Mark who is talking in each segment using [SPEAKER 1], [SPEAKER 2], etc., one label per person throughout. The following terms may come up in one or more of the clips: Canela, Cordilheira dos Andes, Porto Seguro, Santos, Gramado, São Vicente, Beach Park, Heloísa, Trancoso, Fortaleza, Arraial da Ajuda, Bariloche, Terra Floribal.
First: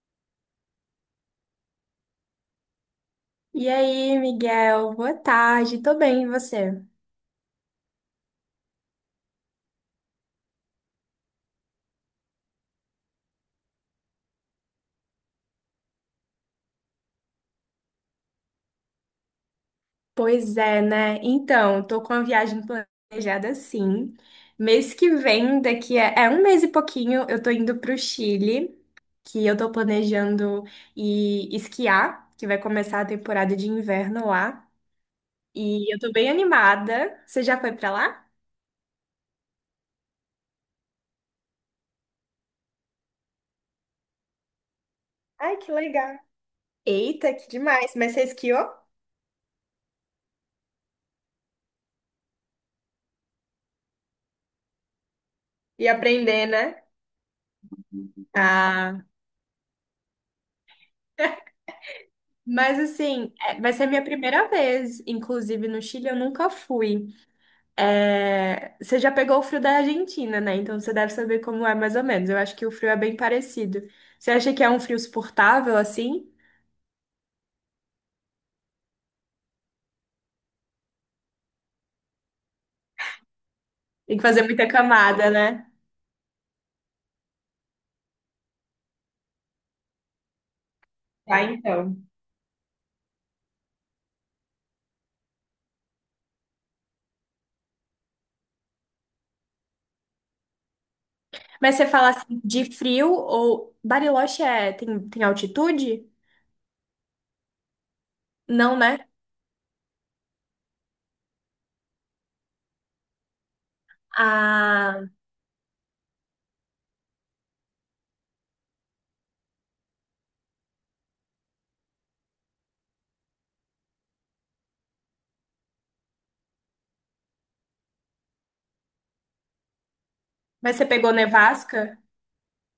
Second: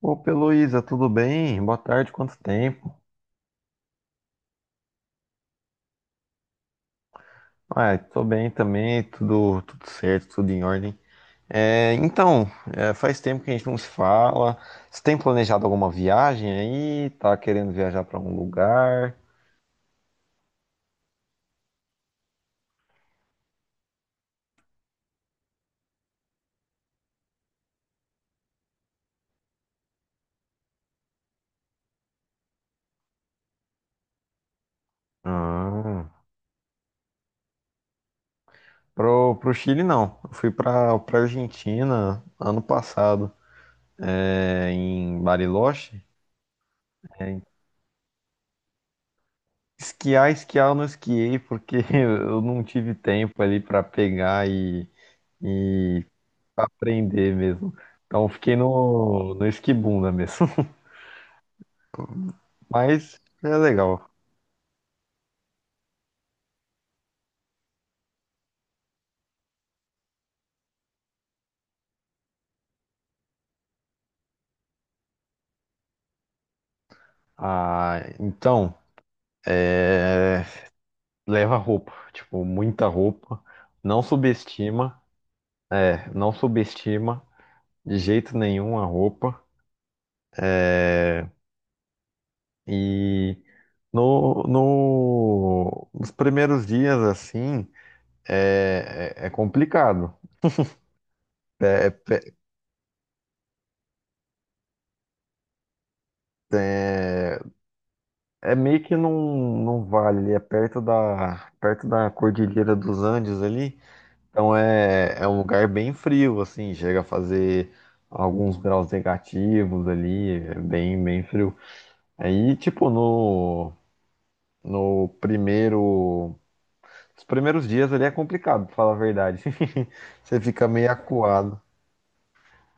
[SPEAKER 1] Opa, Heloísa, tudo bem? Boa tarde, quanto tempo?
[SPEAKER 2] E aí, Miguel? Boa tarde, tô bem, e você?
[SPEAKER 1] Ah, tô bem também, tudo certo, tudo em ordem. Então, faz tempo que a gente não se fala. Você tem planejado alguma viagem aí? Tá querendo viajar para algum lugar?
[SPEAKER 2] Pois é, né? Então, tô com a viagem planejada sim. Mês que vem, daqui a um mês e pouquinho, eu tô indo pro Chile, que eu tô planejando ir esquiar, que vai começar a temporada de inverno lá. E eu
[SPEAKER 1] Ah,
[SPEAKER 2] tô bem animada. Você já foi pra lá?
[SPEAKER 1] pro Chile não. Eu fui pra Argentina ano passado, em
[SPEAKER 2] Ai, que
[SPEAKER 1] Bariloche.
[SPEAKER 2] legal. Eita,
[SPEAKER 1] É,
[SPEAKER 2] que demais. Mas você esquiou?
[SPEAKER 1] Esquiar, esquiar eu não esquiei porque eu não tive tempo ali para pegar
[SPEAKER 2] E
[SPEAKER 1] e
[SPEAKER 2] aprender,
[SPEAKER 1] Pra
[SPEAKER 2] né?
[SPEAKER 1] aprender mesmo. Então fiquei
[SPEAKER 2] Ah,
[SPEAKER 1] no esquibunda mesmo.
[SPEAKER 2] mas
[SPEAKER 1] Mas
[SPEAKER 2] assim,
[SPEAKER 1] é
[SPEAKER 2] vai ser a minha
[SPEAKER 1] legal.
[SPEAKER 2] primeira vez, inclusive no Chile eu nunca fui. É, você já pegou o frio da Argentina, né? Então você deve saber como é mais ou menos. Eu acho que o frio é bem parecido. Você acha que é um frio suportável assim?
[SPEAKER 1] Ah, então, é, leva roupa, tipo, muita roupa. Não
[SPEAKER 2] Tem que fazer muita
[SPEAKER 1] subestima,
[SPEAKER 2] camada, né?
[SPEAKER 1] não subestima de jeito nenhum a roupa. É,
[SPEAKER 2] Tá, então.
[SPEAKER 1] e no, no, nos primeiros dias, assim, é complicado.
[SPEAKER 2] Mas você
[SPEAKER 1] É,
[SPEAKER 2] fala assim de frio ou Bariloche tem altitude?
[SPEAKER 1] é, é, É
[SPEAKER 2] Não,
[SPEAKER 1] meio que
[SPEAKER 2] né?
[SPEAKER 1] num vale, ali é perto da Cordilheira dos Andes ali. Então
[SPEAKER 2] Ah,
[SPEAKER 1] é um lugar bem frio, assim, chega a fazer alguns graus negativos ali, é bem, bem frio. Aí, tipo, no, no primeiro, os primeiros dias ali é complicado, pra falar a verdade. Você fica
[SPEAKER 2] mas você
[SPEAKER 1] meio
[SPEAKER 2] pegou
[SPEAKER 1] acuado.
[SPEAKER 2] nevasca?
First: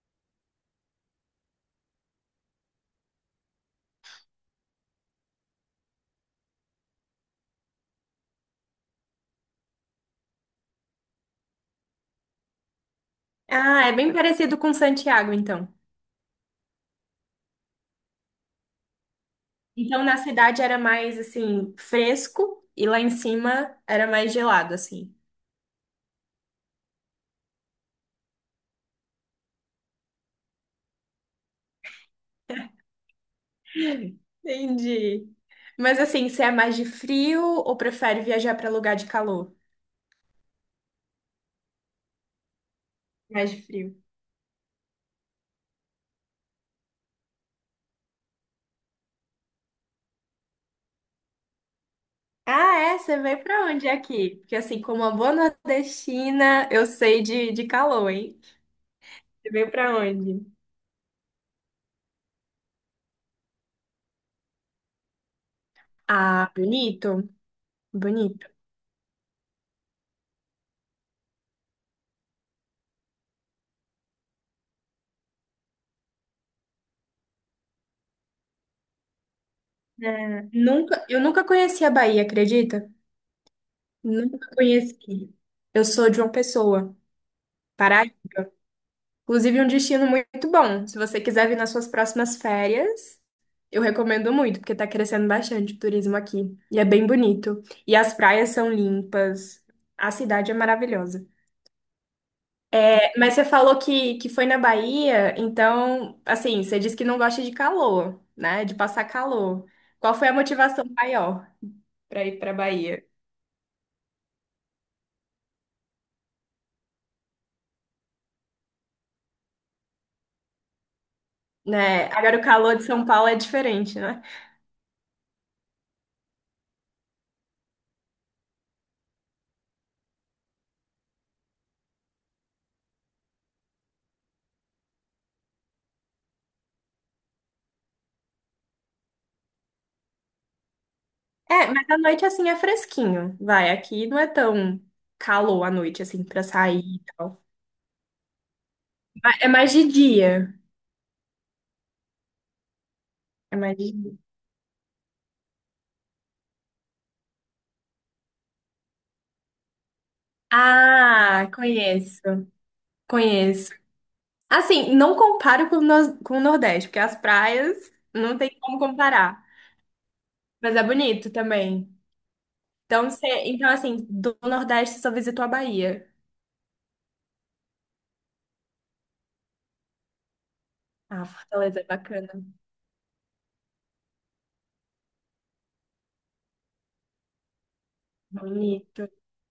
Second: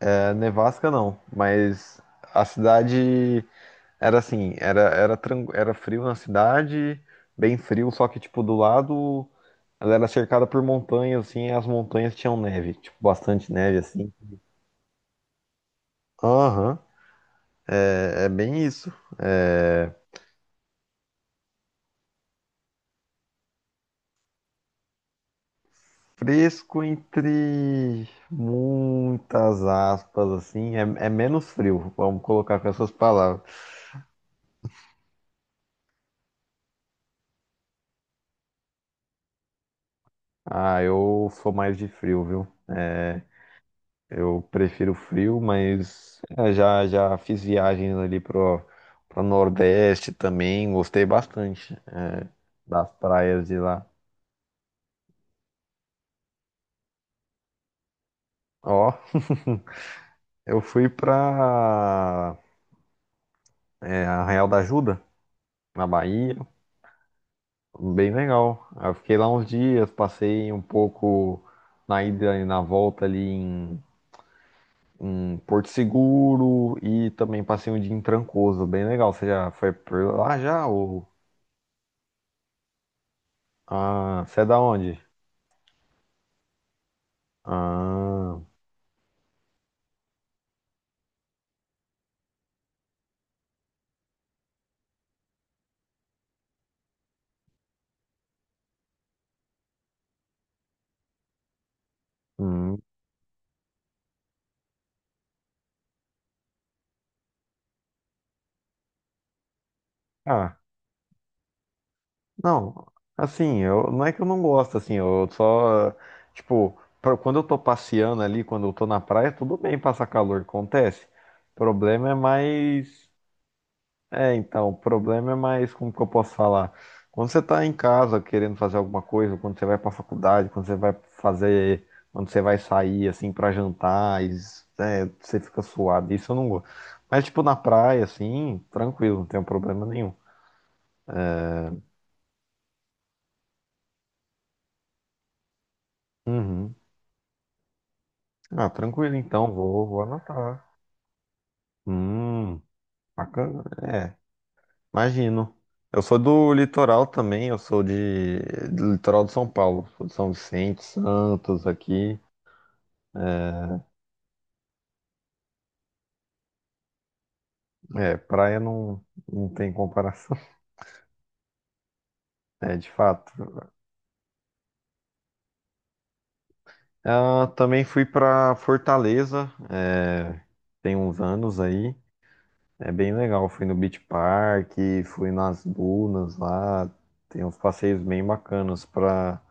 [SPEAKER 1] Nevasca não, mas a cidade Era assim, era, era, tran- era frio na cidade, bem frio, só que, tipo, do lado ela era cercada por montanhas, assim, e as montanhas tinham neve, tipo, bastante neve,
[SPEAKER 2] Ah, é bem
[SPEAKER 1] assim.
[SPEAKER 2] parecido com Santiago, então.
[SPEAKER 1] Aham, é bem isso. É
[SPEAKER 2] Então, na cidade era mais, assim, fresco e lá em cima era mais gelado, assim.
[SPEAKER 1] fresco entre muitas aspas, assim, é menos frio, vamos colocar com essas palavras.
[SPEAKER 2] Entendi. Mas, assim, você é mais de frio ou prefere viajar para lugar de calor?
[SPEAKER 1] Ah, eu sou mais de frio, viu? É,
[SPEAKER 2] Mais de frio.
[SPEAKER 1] Eu prefiro frio, mas já já fiz viagens ali pro Nordeste também, gostei bastante,
[SPEAKER 2] Ah,
[SPEAKER 1] das
[SPEAKER 2] é? Você veio
[SPEAKER 1] praias de
[SPEAKER 2] para
[SPEAKER 1] lá.
[SPEAKER 2] onde aqui? Porque, assim, como uma boa nordestina, eu sei de calor, hein?
[SPEAKER 1] Ó,
[SPEAKER 2] Você veio para onde?
[SPEAKER 1] eu fui pra Arraial da Ajuda, na Bahia,
[SPEAKER 2] Ah, bonito.
[SPEAKER 1] bem
[SPEAKER 2] Bonito.
[SPEAKER 1] legal. Eu fiquei lá uns dias, passei um pouco na ida e na volta ali em Porto Seguro e também passei um dia em Trancoso, bem legal. Você já foi por lá
[SPEAKER 2] É.
[SPEAKER 1] já?
[SPEAKER 2] Nunca,
[SPEAKER 1] Ou,
[SPEAKER 2] eu nunca conheci a Bahia, acredita?
[SPEAKER 1] ah,
[SPEAKER 2] Nunca
[SPEAKER 1] você é da onde?
[SPEAKER 2] conheci. Eu sou de uma pessoa. Pará.
[SPEAKER 1] Ah,
[SPEAKER 2] Inclusive, um destino muito bom. Se você quiser vir nas suas próximas férias, eu recomendo muito, porque tá crescendo bastante o turismo aqui. E é bem bonito. E as praias são limpas. A cidade é maravilhosa.
[SPEAKER 1] hum,
[SPEAKER 2] É, mas você falou que foi na Bahia, então, assim, você disse que não gosta de calor, né? De passar calor. Qual foi a
[SPEAKER 1] ah,
[SPEAKER 2] motivação maior para ir para
[SPEAKER 1] não,
[SPEAKER 2] Bahia?
[SPEAKER 1] assim, não é que eu não gosto, assim, eu só, tipo, quando eu tô passeando ali, quando eu tô na praia, tudo bem passar calor, acontece. O
[SPEAKER 2] Né?
[SPEAKER 1] problema é
[SPEAKER 2] Agora, o calor de São
[SPEAKER 1] mais,
[SPEAKER 2] Paulo é diferente, né?
[SPEAKER 1] o problema é mais, como que eu posso falar? Quando você tá em casa querendo fazer alguma coisa, quando você vai pra faculdade, quando você vai sair, assim, pra jantar, e, você fica suado, isso eu não gosto. Mas, tipo, na praia, assim, tranquilo, não tem problema nenhum.
[SPEAKER 2] É, mas à noite assim é fresquinho. Vai, aqui não é tão calor à noite assim pra
[SPEAKER 1] Uhum.
[SPEAKER 2] sair e tal.
[SPEAKER 1] Ah, tranquilo
[SPEAKER 2] É
[SPEAKER 1] então,
[SPEAKER 2] mais
[SPEAKER 1] vou,
[SPEAKER 2] de
[SPEAKER 1] vou
[SPEAKER 2] dia.
[SPEAKER 1] anotar. Hum,
[SPEAKER 2] É
[SPEAKER 1] bacana.
[SPEAKER 2] mais de
[SPEAKER 1] É,
[SPEAKER 2] dia.
[SPEAKER 1] imagino. Eu sou do litoral também, do litoral de São Paulo, sou de São Vicente,
[SPEAKER 2] Ah,
[SPEAKER 1] Santos aqui.
[SPEAKER 2] conheço. Conheço.
[SPEAKER 1] É,
[SPEAKER 2] Assim, não comparo com o com o Nordeste, porque as praias não tem
[SPEAKER 1] praia
[SPEAKER 2] como
[SPEAKER 1] não,
[SPEAKER 2] comparar.
[SPEAKER 1] não tem comparação,
[SPEAKER 2] Mas é bonito também.
[SPEAKER 1] de
[SPEAKER 2] Então, você,
[SPEAKER 1] fato.
[SPEAKER 2] então assim, do Nordeste você só visitou a Bahia.
[SPEAKER 1] Ah, também fui pra Fortaleza, tem uns
[SPEAKER 2] Ah,
[SPEAKER 1] anos
[SPEAKER 2] Fortaleza é
[SPEAKER 1] aí,
[SPEAKER 2] bacana.
[SPEAKER 1] é bem legal. Fui no Beach Park, fui nas dunas lá, tem uns passeios bem bacanas
[SPEAKER 2] Bonito.
[SPEAKER 1] pra.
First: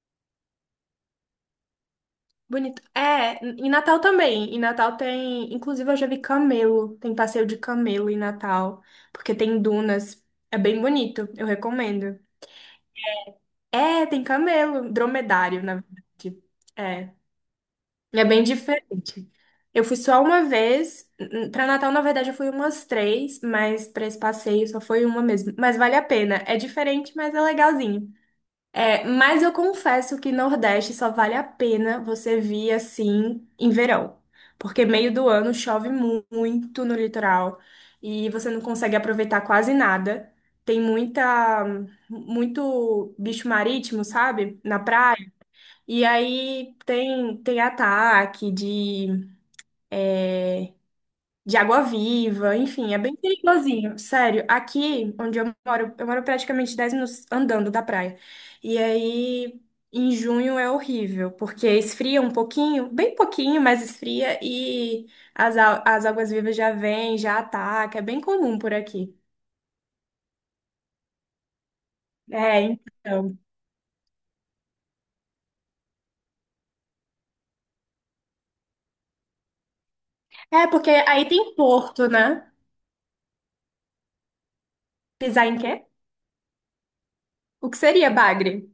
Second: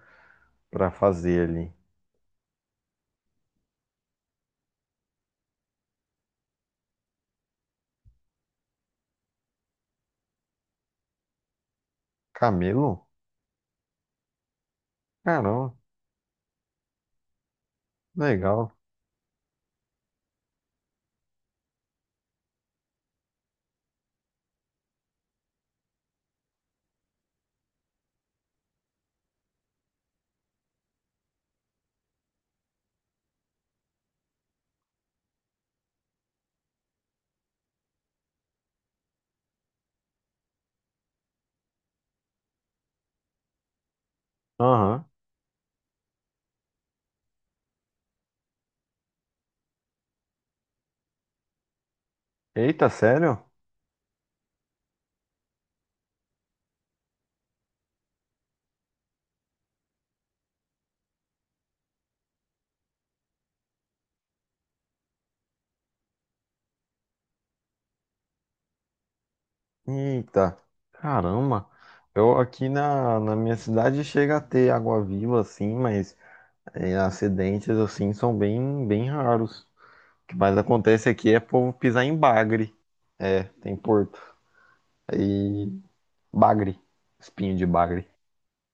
[SPEAKER 1] pra fazer ali.
[SPEAKER 2] Bonito. É, em Natal também. Em Natal tem. Inclusive, eu já vi camelo. Tem passeio de camelo em Natal. Porque tem dunas. É bem bonito. Eu recomendo.
[SPEAKER 1] Camelo?
[SPEAKER 2] É, tem camelo. Dromedário, na
[SPEAKER 1] Caramba,
[SPEAKER 2] verdade. É. É bem
[SPEAKER 1] legal.
[SPEAKER 2] diferente. Eu fui só uma vez. Para Natal, na verdade, eu fui umas três. Mas para esse passeio só foi uma mesmo. Mas vale a pena. É diferente, mas é legalzinho. É, mas eu confesso que Nordeste só vale a pena você vir assim em verão, porque meio do ano chove muito no litoral e você não consegue aproveitar quase nada. Tem muita, muito bicho marítimo, sabe? Na
[SPEAKER 1] Aham.
[SPEAKER 2] praia. E aí tem, ataque de água-viva,
[SPEAKER 1] Eita,
[SPEAKER 2] enfim, é bem
[SPEAKER 1] sério?
[SPEAKER 2] perigosinho, sério. Aqui onde eu moro praticamente 10 minutos andando da praia. E aí, em junho é horrível, porque esfria um pouquinho, bem pouquinho, mas esfria e as águas-vivas já vêm, já ataca, é bem comum por aqui.
[SPEAKER 1] Eita, caramba. Eu
[SPEAKER 2] É,
[SPEAKER 1] aqui na
[SPEAKER 2] então.
[SPEAKER 1] minha cidade chega a ter água viva, assim, mas, acidentes assim são bem, bem raros. O que mais
[SPEAKER 2] É, porque
[SPEAKER 1] acontece
[SPEAKER 2] aí
[SPEAKER 1] aqui é
[SPEAKER 2] tem
[SPEAKER 1] povo pisar
[SPEAKER 2] porto,
[SPEAKER 1] em
[SPEAKER 2] né?
[SPEAKER 1] bagre. É, tem porto.
[SPEAKER 2] Pisar em
[SPEAKER 1] Aí,
[SPEAKER 2] quê?
[SPEAKER 1] bagre, espinho de
[SPEAKER 2] O que
[SPEAKER 1] bagre.
[SPEAKER 2] seria bagre?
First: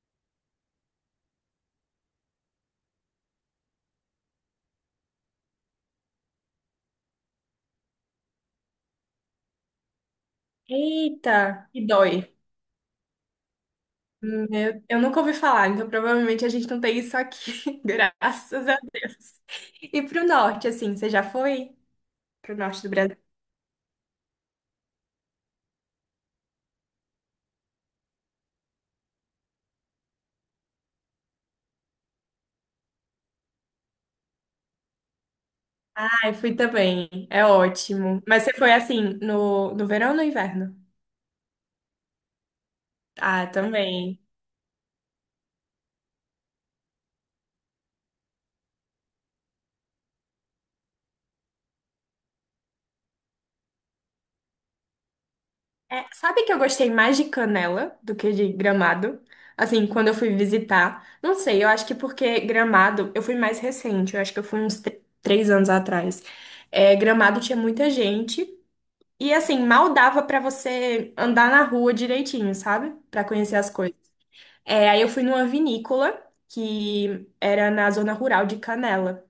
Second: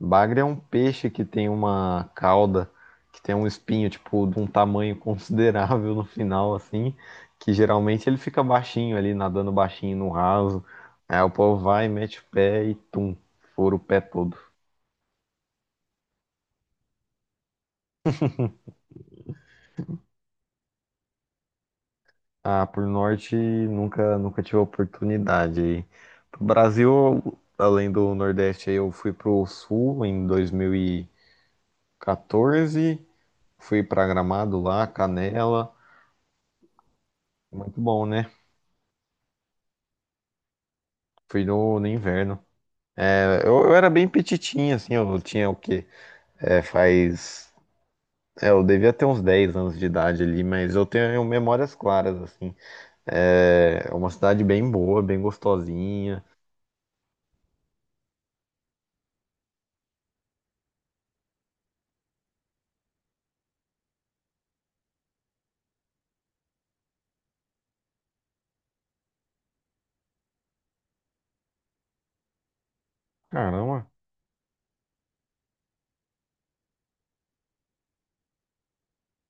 [SPEAKER 1] Bagre é um peixe que tem uma cauda, que tem um espinho, tipo, de um tamanho considerável no final, assim, que geralmente ele fica baixinho ali, nadando baixinho no raso. Aí o povo
[SPEAKER 2] Eita, que
[SPEAKER 1] vai, mete o
[SPEAKER 2] dói.
[SPEAKER 1] pé e tum, fura o pé todo.
[SPEAKER 2] Eu nunca ouvi falar, então provavelmente a gente não tem isso aqui, graças a Deus. E pro norte, assim, você já foi? Pro
[SPEAKER 1] Ah,
[SPEAKER 2] norte
[SPEAKER 1] pro
[SPEAKER 2] do Brasil?
[SPEAKER 1] norte nunca tive oportunidade aí. Pro Brasil, além do Nordeste, aí eu fui pro Sul em 2014, fui pra Gramado lá, Canela,
[SPEAKER 2] Ai, fui também, é
[SPEAKER 1] muito bom,
[SPEAKER 2] ótimo.
[SPEAKER 1] né?
[SPEAKER 2] Mas você foi, assim, no, no verão ou no inverno?
[SPEAKER 1] Fui no inverno. É,
[SPEAKER 2] Ah,
[SPEAKER 1] Eu, eu era bem
[SPEAKER 2] também.
[SPEAKER 1] petitinho, assim, eu tinha o quê? É, faz. Eu devia ter uns 10 anos de idade ali, mas eu tenho memórias claras, assim. É uma cidade bem boa, bem
[SPEAKER 2] É,
[SPEAKER 1] gostosinha.
[SPEAKER 2] sabe que eu gostei mais de Canela do que de Gramado? Assim, quando eu fui visitar. Não sei, eu acho que porque Gramado, eu fui mais recente, eu acho que eu fui uns 3 anos atrás. É, Gramado tinha muita gente. E assim, mal dava pra você andar na rua direitinho, sabe? Pra conhecer as
[SPEAKER 1] Caramba.
[SPEAKER 2] coisas. É, aí eu fui numa vinícola que era na zona rural de Canela.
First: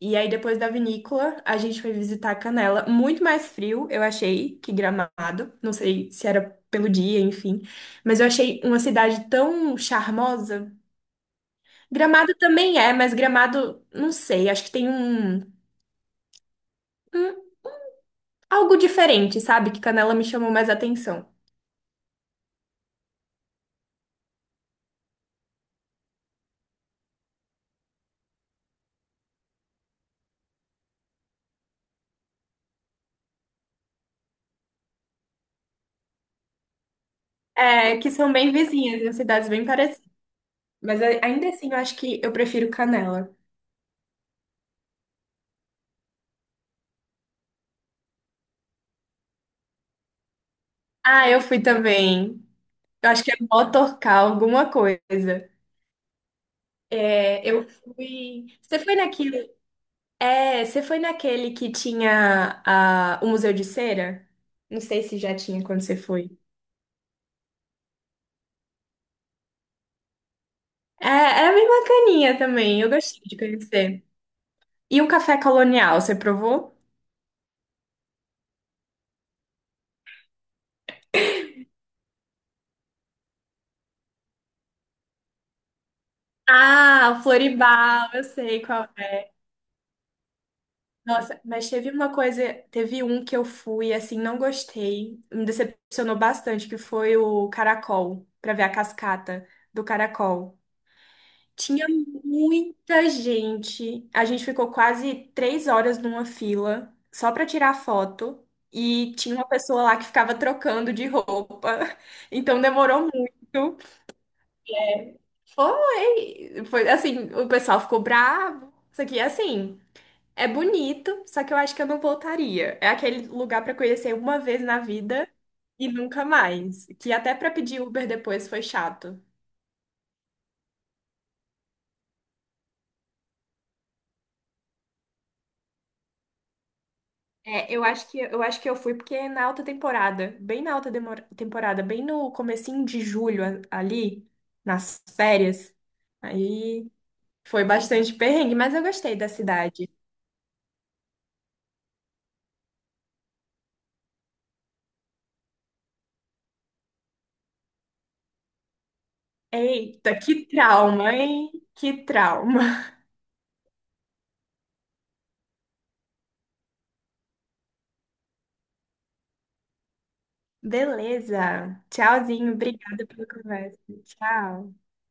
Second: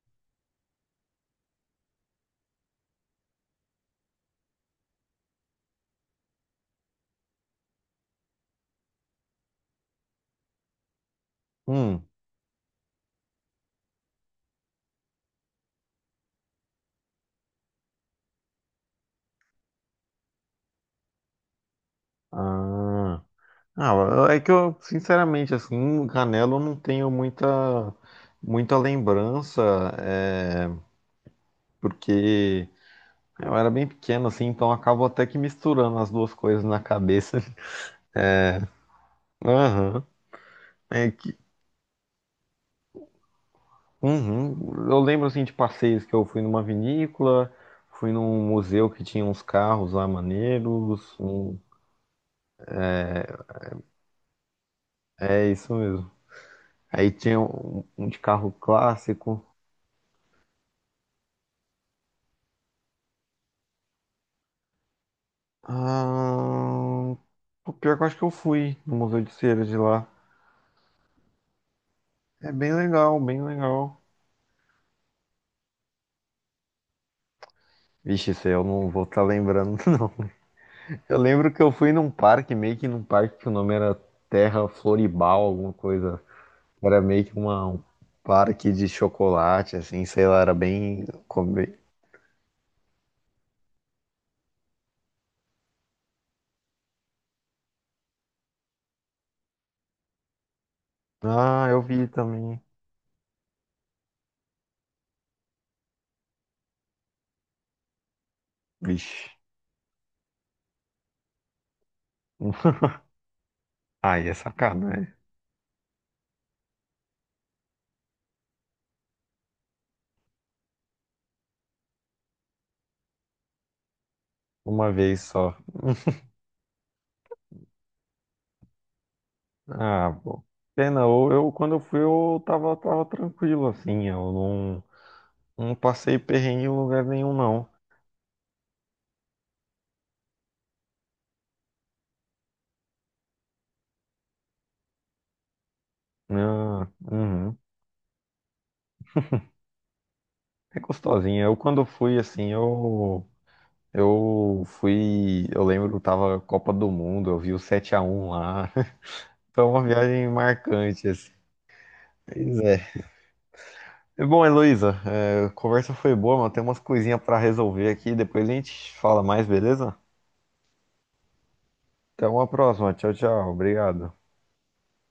[SPEAKER 2] E aí depois da vinícola, a gente foi visitar Canela, muito mais frio, eu achei, que Gramado. Não sei se era pelo dia, enfim, mas eu achei uma cidade tão charmosa.
[SPEAKER 1] Hum.
[SPEAKER 2] Gramado também é, mas Gramado, não sei, acho que tem um, um algo diferente, sabe? Que Canela me chamou mais atenção.
[SPEAKER 1] Ah. Ah, é que eu, sinceramente, assim, Canela eu não tenho muita, muita lembrança, é, porque eu era bem pequeno, assim, então eu acabo até que misturando as duas coisas na cabeça.
[SPEAKER 2] É, que são bem vizinhas, em cidades bem parecidas.
[SPEAKER 1] Aham.
[SPEAKER 2] Mas
[SPEAKER 1] É que
[SPEAKER 2] ainda assim, eu acho que eu prefiro Canela.
[SPEAKER 1] Uhum. Eu lembro assim de passeios que eu fui numa vinícola, fui num museu que tinha uns carros lá maneiros.
[SPEAKER 2] Ah, eu fui também. Eu acho que é Motorcar, alguma coisa.
[SPEAKER 1] É isso mesmo. Aí tinha
[SPEAKER 2] É, eu
[SPEAKER 1] um de
[SPEAKER 2] fui.
[SPEAKER 1] carro
[SPEAKER 2] Você foi
[SPEAKER 1] clássico.
[SPEAKER 2] naquele. É, você foi naquele que tinha a o Museu de Cera? Não sei se já tinha quando você foi.
[SPEAKER 1] Ah, o pior que eu acho que eu fui no Museu de Cera de lá.
[SPEAKER 2] É, é bem bacaninha
[SPEAKER 1] É bem
[SPEAKER 2] também. Eu
[SPEAKER 1] legal,
[SPEAKER 2] gostei de
[SPEAKER 1] bem legal.
[SPEAKER 2] conhecer. E o café colonial, você provou?
[SPEAKER 1] Vixe, isso aí eu não vou estar lembrando, não. Eu lembro que eu fui meio que num parque que o nome era Terra Floribal, alguma coisa. Era
[SPEAKER 2] Ah, o
[SPEAKER 1] meio que um
[SPEAKER 2] Floribal, eu sei
[SPEAKER 1] parque
[SPEAKER 2] qual.
[SPEAKER 1] de chocolate, assim, sei lá, era bem.
[SPEAKER 2] Nossa, mas teve uma coisa, teve um que eu fui, assim, não gostei, me decepcionou bastante, que foi o caracol, pra ver a cascata do caracol.
[SPEAKER 1] Ah, eu
[SPEAKER 2] Tinha
[SPEAKER 1] vi também.
[SPEAKER 2] muita gente, a gente ficou quase 3 horas numa fila, só pra tirar foto, e
[SPEAKER 1] Vixe.
[SPEAKER 2] tinha uma pessoa lá que ficava trocando de roupa, então demorou muito.
[SPEAKER 1] Ai, é sacanagem.
[SPEAKER 2] Foi, foi assim, o pessoal ficou bravo, isso aqui é assim. É bonito, só que eu acho que eu não voltaria. É aquele lugar pra conhecer uma vez na
[SPEAKER 1] Uma vez
[SPEAKER 2] vida
[SPEAKER 1] só.
[SPEAKER 2] e nunca mais. Que até pra pedir Uber depois foi chato.
[SPEAKER 1] Ah, pô. Pena, quando eu fui eu tava tranquilo, assim, eu não passei perrengue em lugar nenhum, não.
[SPEAKER 2] É, eu acho que eu fui porque é na alta temporada, bem na alta temporada, bem no comecinho de julho ali, nas férias,
[SPEAKER 1] Ah,
[SPEAKER 2] aí
[SPEAKER 1] uhum.
[SPEAKER 2] foi bastante perrengue, mas eu gostei da cidade.
[SPEAKER 1] É gostosinha. Eu quando fui, assim, eu fui, eu lembro, tava Copa do Mundo, eu vi o 7x1 lá. Foi uma
[SPEAKER 2] Eita,
[SPEAKER 1] viagem
[SPEAKER 2] que
[SPEAKER 1] marcante,
[SPEAKER 2] trauma,
[SPEAKER 1] assim.
[SPEAKER 2] hein? Que
[SPEAKER 1] Pois
[SPEAKER 2] trauma.
[SPEAKER 1] é. Bom, Heloísa, a conversa foi boa, mas tem umas coisinhas para resolver aqui. Depois a gente fala mais, beleza?
[SPEAKER 2] Beleza.
[SPEAKER 1] Até uma
[SPEAKER 2] Tchauzinho,
[SPEAKER 1] próxima.
[SPEAKER 2] obrigada
[SPEAKER 1] Tchau,
[SPEAKER 2] pela
[SPEAKER 1] tchau.
[SPEAKER 2] conversa.
[SPEAKER 1] Obrigado.
[SPEAKER 2] Tchau.